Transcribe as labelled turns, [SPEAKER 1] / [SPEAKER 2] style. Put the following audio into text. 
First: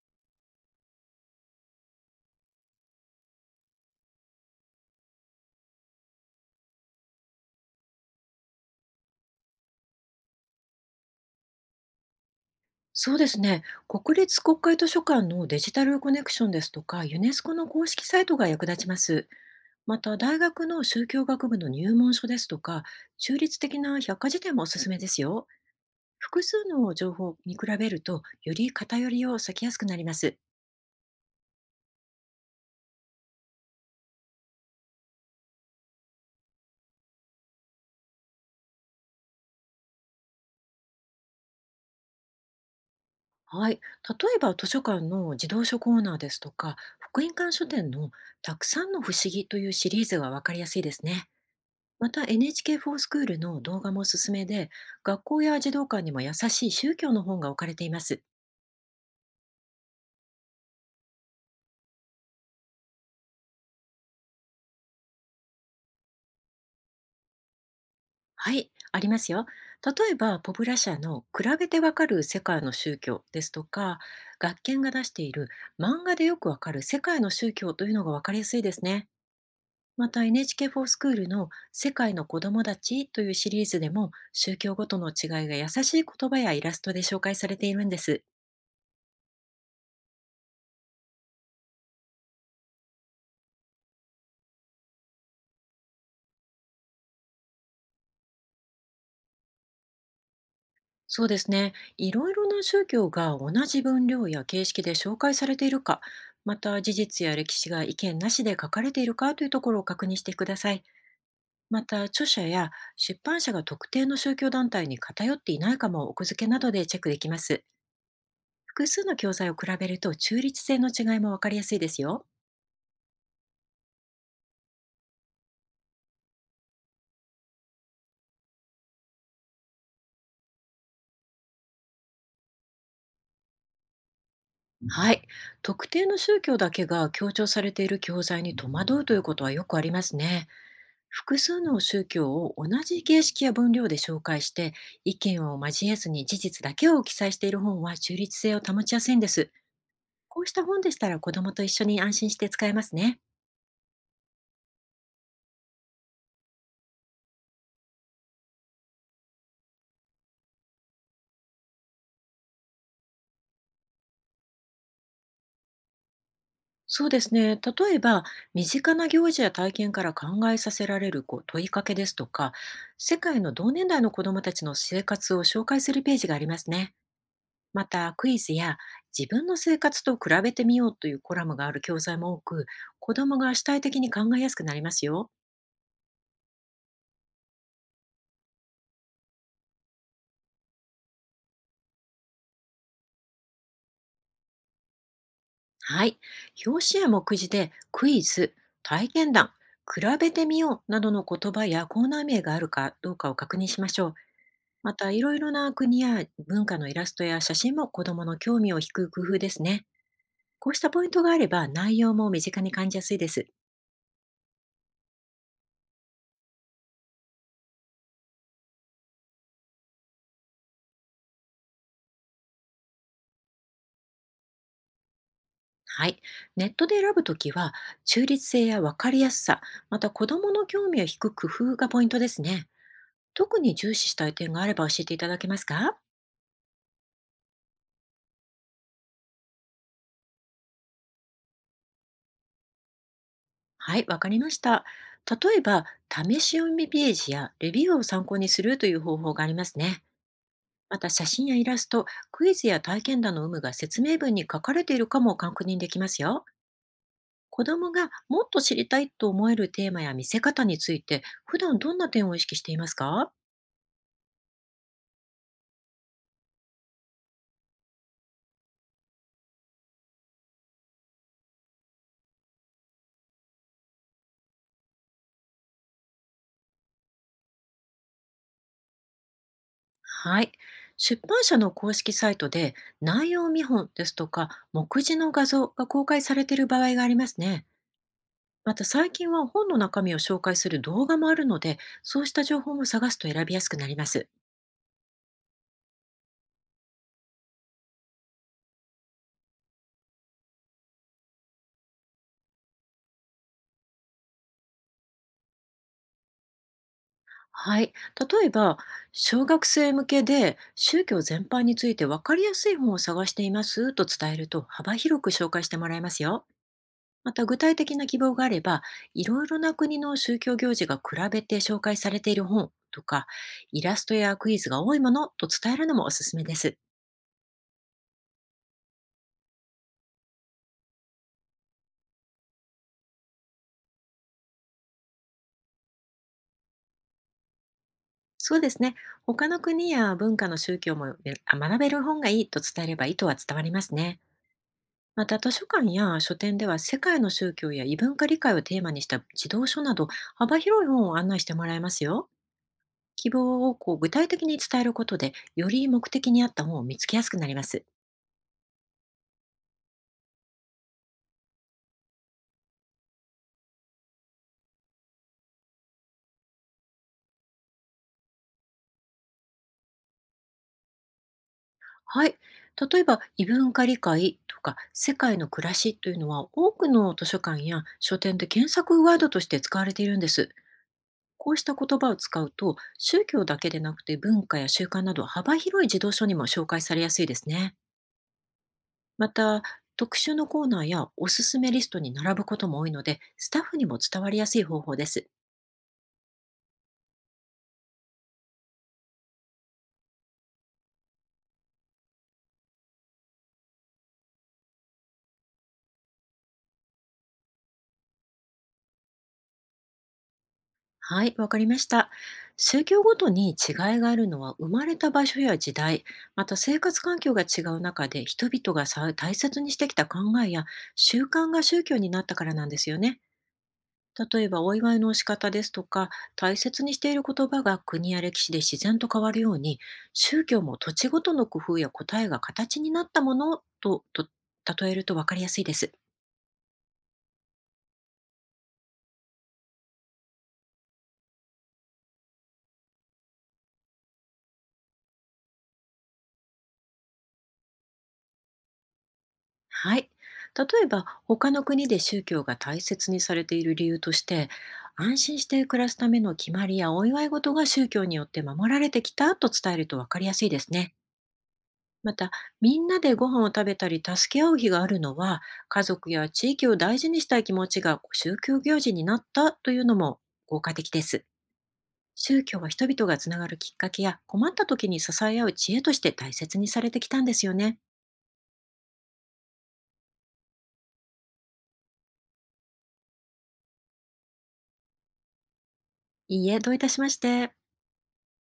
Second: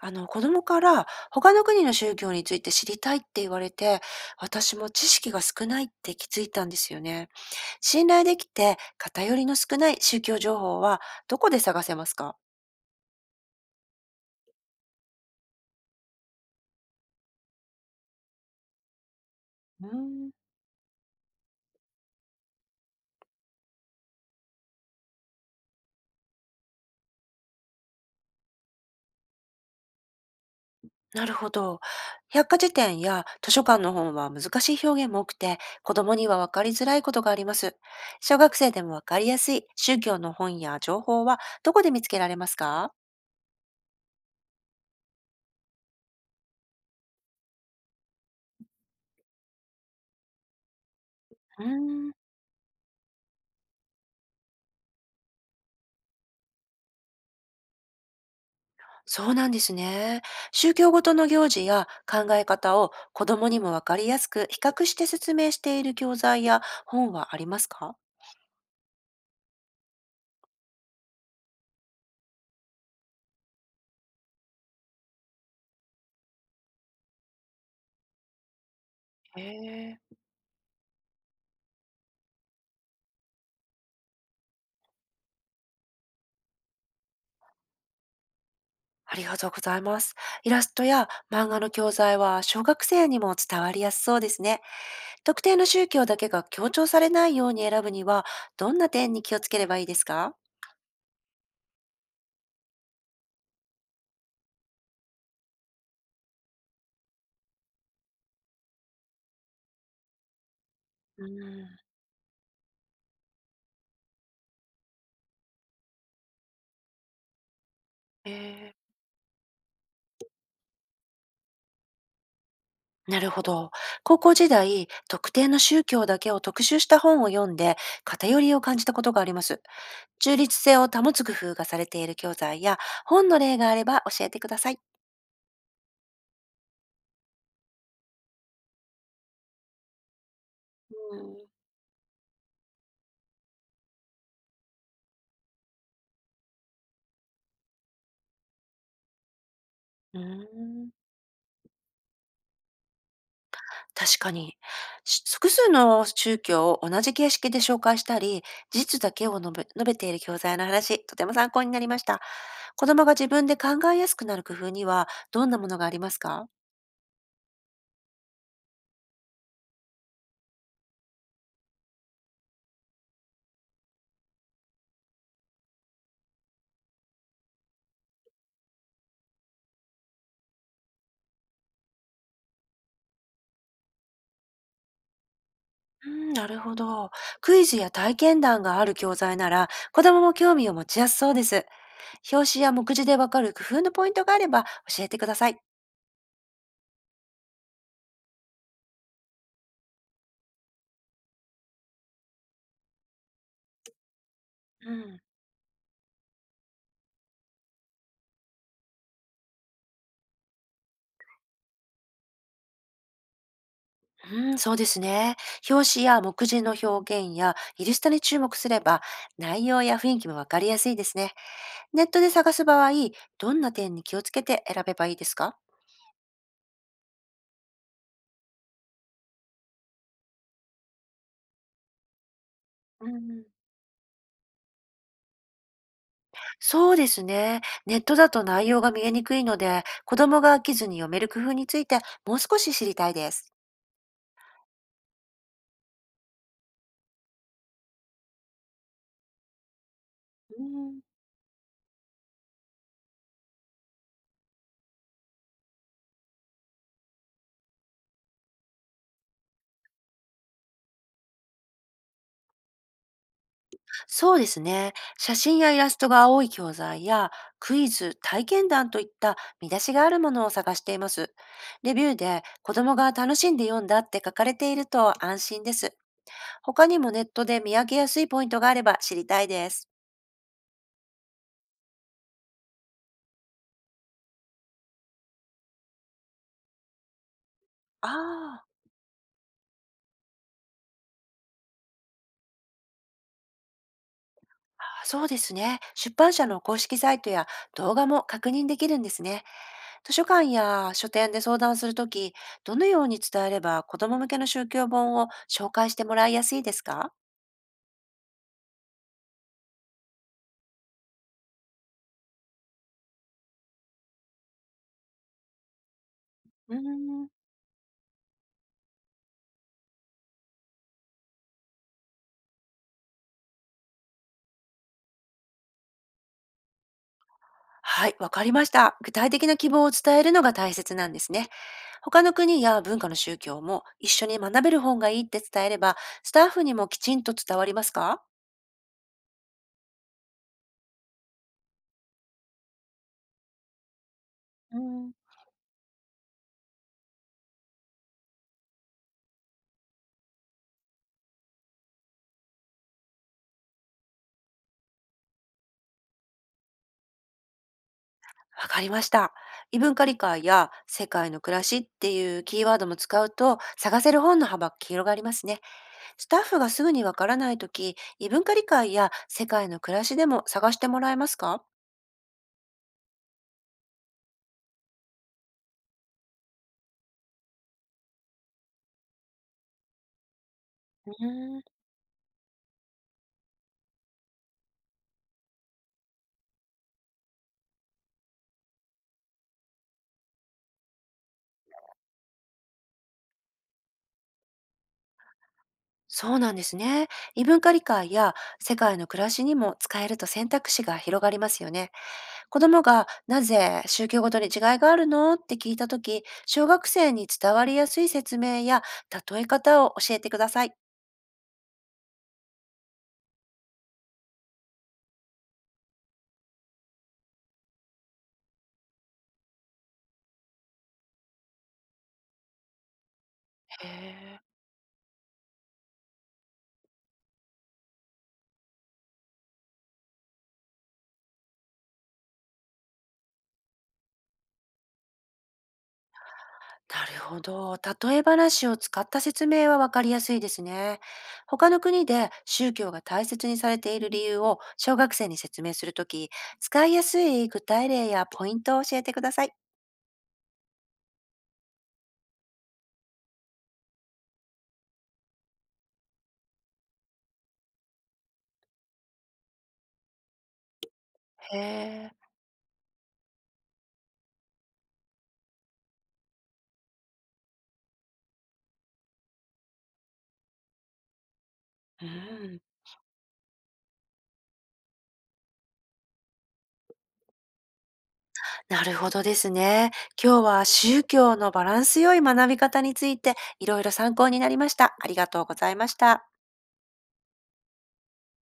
[SPEAKER 1] 子供から他の国の宗教について知りたいって言われて、私も知識が少ないって気づいたんですよね。信頼できて偏りの少ない宗教情報はどこで探せますか？
[SPEAKER 2] そうですね。国立国会図書館のデジタルコネクションですとか、ユネスコの公式サイトが役立ちます。
[SPEAKER 1] うー
[SPEAKER 2] また、
[SPEAKER 1] ん、
[SPEAKER 2] 大学の宗教学部の入門書ですとか、中立的な百科事典もおすすめですよ。複数の情報を見比べると、より偏りを避けやすくなります。
[SPEAKER 1] なるほど。百科事典や図書館の本は難しい表現も多くて、子供には分かりづらいことがあります。小学生でも分かりやすい宗教の本や情報はどこで見つけられますか？
[SPEAKER 2] はい。例えば、図書館の児童書コーナーですとか、福音館書店のたくさんの不思議というシリーズがわかりやすいですね。
[SPEAKER 1] うー
[SPEAKER 2] ま
[SPEAKER 1] ん。
[SPEAKER 2] た n h k フ s c h o o l の動画もおすすめで、学校や児童館にも優しい宗教の本が置かれています。
[SPEAKER 1] そうなんですね。宗教ごとの行事や考え方を子供にもわかりやすく比較して説明している教材や本はありますか？
[SPEAKER 2] はい、ありますよ。例えば、ポブラ社の比べてわかる世界の宗教ですとか、学研が出している漫画でよくわかる世界の宗教というのがわかりやすいですね。
[SPEAKER 1] へえ。
[SPEAKER 2] また n h k フ s c h o o l の世界の子供たちというシリーズでも宗教ごとの違いが優しい言葉やイラストで紹介されているんです。
[SPEAKER 1] ありがとうございます。イラストや漫画の教材は小学生にも伝わりやすそうですね。特定の宗教だけが強調されないように選ぶには、どんな点に気をつければいいですか？
[SPEAKER 2] そうですね。いろいろな宗教が同じ分量や形式で紹介されているか、また事実や歴史が意見なしで書かれているかというところを確認してください。
[SPEAKER 1] うん。
[SPEAKER 2] また、著者や出版社が特定の宗教団体に偏っていないかも奥付けなどでチェックできます。
[SPEAKER 1] へえ。
[SPEAKER 2] 複数の教材を比べると中立性の違いもわかりやすいですよ。
[SPEAKER 1] なるほど。高校時代、特定の宗教だけを特集した本を読んで、偏りを感じたことがあります。中立性を保つ工夫がされている教材や本の例があれば教えてください。
[SPEAKER 2] はい。特定の宗教だけが強調されている教材に戸惑うということはよくありますね。複数の宗教を同じ形式や分量で紹介して意見を交えずに事実だけを記載している本は中立性を保ちやすいんです。
[SPEAKER 1] うん、
[SPEAKER 2] こ
[SPEAKER 1] う
[SPEAKER 2] うした本
[SPEAKER 1] ーん。
[SPEAKER 2] でしたら子どもと一緒に安心して使えますね。
[SPEAKER 1] 確かに。複数の宗教を同じ形式で紹介したり、事実だけを述べている教材の話、とても参考になりました。子供が自分で考えやすくなる工夫には、どんなものがありますか？
[SPEAKER 2] そうですね。例えば、身近な行事や体験から考えさせられるこう問いかけですとか、世界の同年代の子どもたちの生活を紹介するページがありますね。また、クイズや自分の生活と比べてみようというコラムがある教材も多く、子どもが主体的に考えやすくなりますよ。
[SPEAKER 1] うん、なるほど。クイズや体験談がある教材なら、子供も興味を持ちやすそうです。表紙や目次でわかる工夫のポイントがあれば教えてください。
[SPEAKER 2] はい。表紙や目次でクイズ、体験談、比べてみようなどの言葉やコーナー名があるかどうかを確認しましょう。
[SPEAKER 1] う
[SPEAKER 2] また、い
[SPEAKER 1] ん
[SPEAKER 2] ろいろな国や文化のイラストや写真も子どもの興味を引く工夫ですね。こうしたポイントがあれば内容も身近に感じやすいです。
[SPEAKER 1] うん、そうですね。表紙や目次の表現やイラストに注目すれば、内容や雰囲気もわかりやすいですね。ネットで探す場合、どんな点に気をつけて選べばいいですか？
[SPEAKER 2] はい。ネットで選ぶときは、中立性や分かりやすさ、また子どもの興味を引く工夫がポイントですね。
[SPEAKER 1] うん、
[SPEAKER 2] 特に重視したい点があれば教えていただけますか？
[SPEAKER 1] そうですね。ネットだと内容が見えにくいので、子供が飽きずに読める工夫についてもう少し知りたいです。
[SPEAKER 2] はい、わかりました。例えば、試し読みページやレビューを参考にするという方法がありますね。
[SPEAKER 1] う
[SPEAKER 2] ま
[SPEAKER 1] ん。
[SPEAKER 2] た、写真やイラスト、クイズや体験談の有無が説明文に書かれているかも確認できますよ。子どもがもっと知りたいと思えるテーマや見せ方について、普段どんな点を意識していますか？
[SPEAKER 1] そうですね。写真やイラストが青い教材やクイズ、体験談といった見出しがあるものを探しています。レビューで子供が楽しんで読んだって書かれていると安心です。他にもネットで見分けやすいポイントがあれば知りたいです。
[SPEAKER 2] はい。出版社の公式サイトで内容見本ですとか目次の画像が公開されている場合がありますね。
[SPEAKER 1] あ
[SPEAKER 2] また最近は本の中身を紹介する動画もあるので、そうした情報も探すと選びやすくなります。
[SPEAKER 1] あ、そうですね。出版社の公式サイトや動画も確認できるんですね。図書館や書店で相談するとき、どのように伝えれば子供向けの宗教本を紹介してもらいやすいですか？
[SPEAKER 2] はい。例えば、小学生向けで宗教全般について分かりやすい本を探していますと伝えると幅広く紹介してもらえますよ。
[SPEAKER 1] うーん。
[SPEAKER 2] また具体的な希望があれば、いろいろな国の宗教行事が比べて紹介されている本とか、イラストやクイズが多いものと伝えるのもおすすめです。
[SPEAKER 1] はい、わかりました。具体的な希望を伝えるのが大切なんですね。他の国や文化の宗教も一緒に学べる方がいいって伝えれば、スタッフにもきちんと伝わりますか？
[SPEAKER 2] そうですね。他の国や文化の宗教も学べる本がいいと伝えれば意図は伝わりますね。
[SPEAKER 1] うん、
[SPEAKER 2] また図書館や書店では世界の宗教や異文化理解をテーマにした児童書など幅広い本を案内してもらえますよ。希望をこう具体的に伝えることでより目的に合った本を見つけやすくなります。
[SPEAKER 1] わかりました。異文化理解や世界の暮らしっていうキーワードも使うと探せる本の幅が広がりますね。スタッフがすぐにわからないとき、異文化理解や世界の暮らしでも探してもらえますか？
[SPEAKER 2] はい。例えば異文化理解とか世界の暮らしというのは多くの図書館や書店で検索ワードとして使われているんです。
[SPEAKER 1] う
[SPEAKER 2] こうし
[SPEAKER 1] ん。
[SPEAKER 2] た言葉を使うと、宗教だけでなくて文化や習慣など幅広い児童書にも紹介されやすいですね。また、特集のコーナーやおすすめリストに並ぶことも多いので、スタッフにも伝わりやすい方法です。
[SPEAKER 1] そうなんですね。異文化理解や世界の暮らしにも使えると選択肢が広がりますよね。子供がなぜ宗教ごとに違いがあるのって聞いたとき、小学生に伝わりやすい説明や例え方を教えてください。
[SPEAKER 2] はい、わかりました。宗教ごとに違いがあるのは生まれた場所や時代、また生活環境が違う中で人々が大切にしてきた考えや習慣が宗教になったからなんですよね。
[SPEAKER 1] へえ。
[SPEAKER 2] 例えばお祝いの仕方ですとか大切にしている言葉が国や歴史で自然と変わるように宗教も土地ごとの工夫や答えが形になったものと例えると分かりやすいです。
[SPEAKER 1] なるほど。例え話を使った説明はわかりやすいですね。他の国で宗教が大切にされている理由を小学生に説明するとき、使いやすい具体例やポイントを教えてください。
[SPEAKER 2] はい、例えば他の国で宗教が大切にされている理由として安心して暮らすための決まりやお祝い事が宗教によって守られてきたと伝えると分かりやすいですね。
[SPEAKER 1] へ
[SPEAKER 2] ま
[SPEAKER 1] え。
[SPEAKER 2] た、みんなでご飯を食べたり助け合う日があるのは、家族や地域を大事にしたい気持ちが宗教行事になったというのも効果的です。
[SPEAKER 1] う
[SPEAKER 2] 宗教
[SPEAKER 1] ん、
[SPEAKER 2] は人々がつながるきっかけや困った時に支え合う知恵として大切にされてきたんですよね。
[SPEAKER 1] なるほどですね。今日は宗教のバランス良い学び方についていろいろ参考になりました。ありがとうございました。
[SPEAKER 2] いいえ、どういたしまして。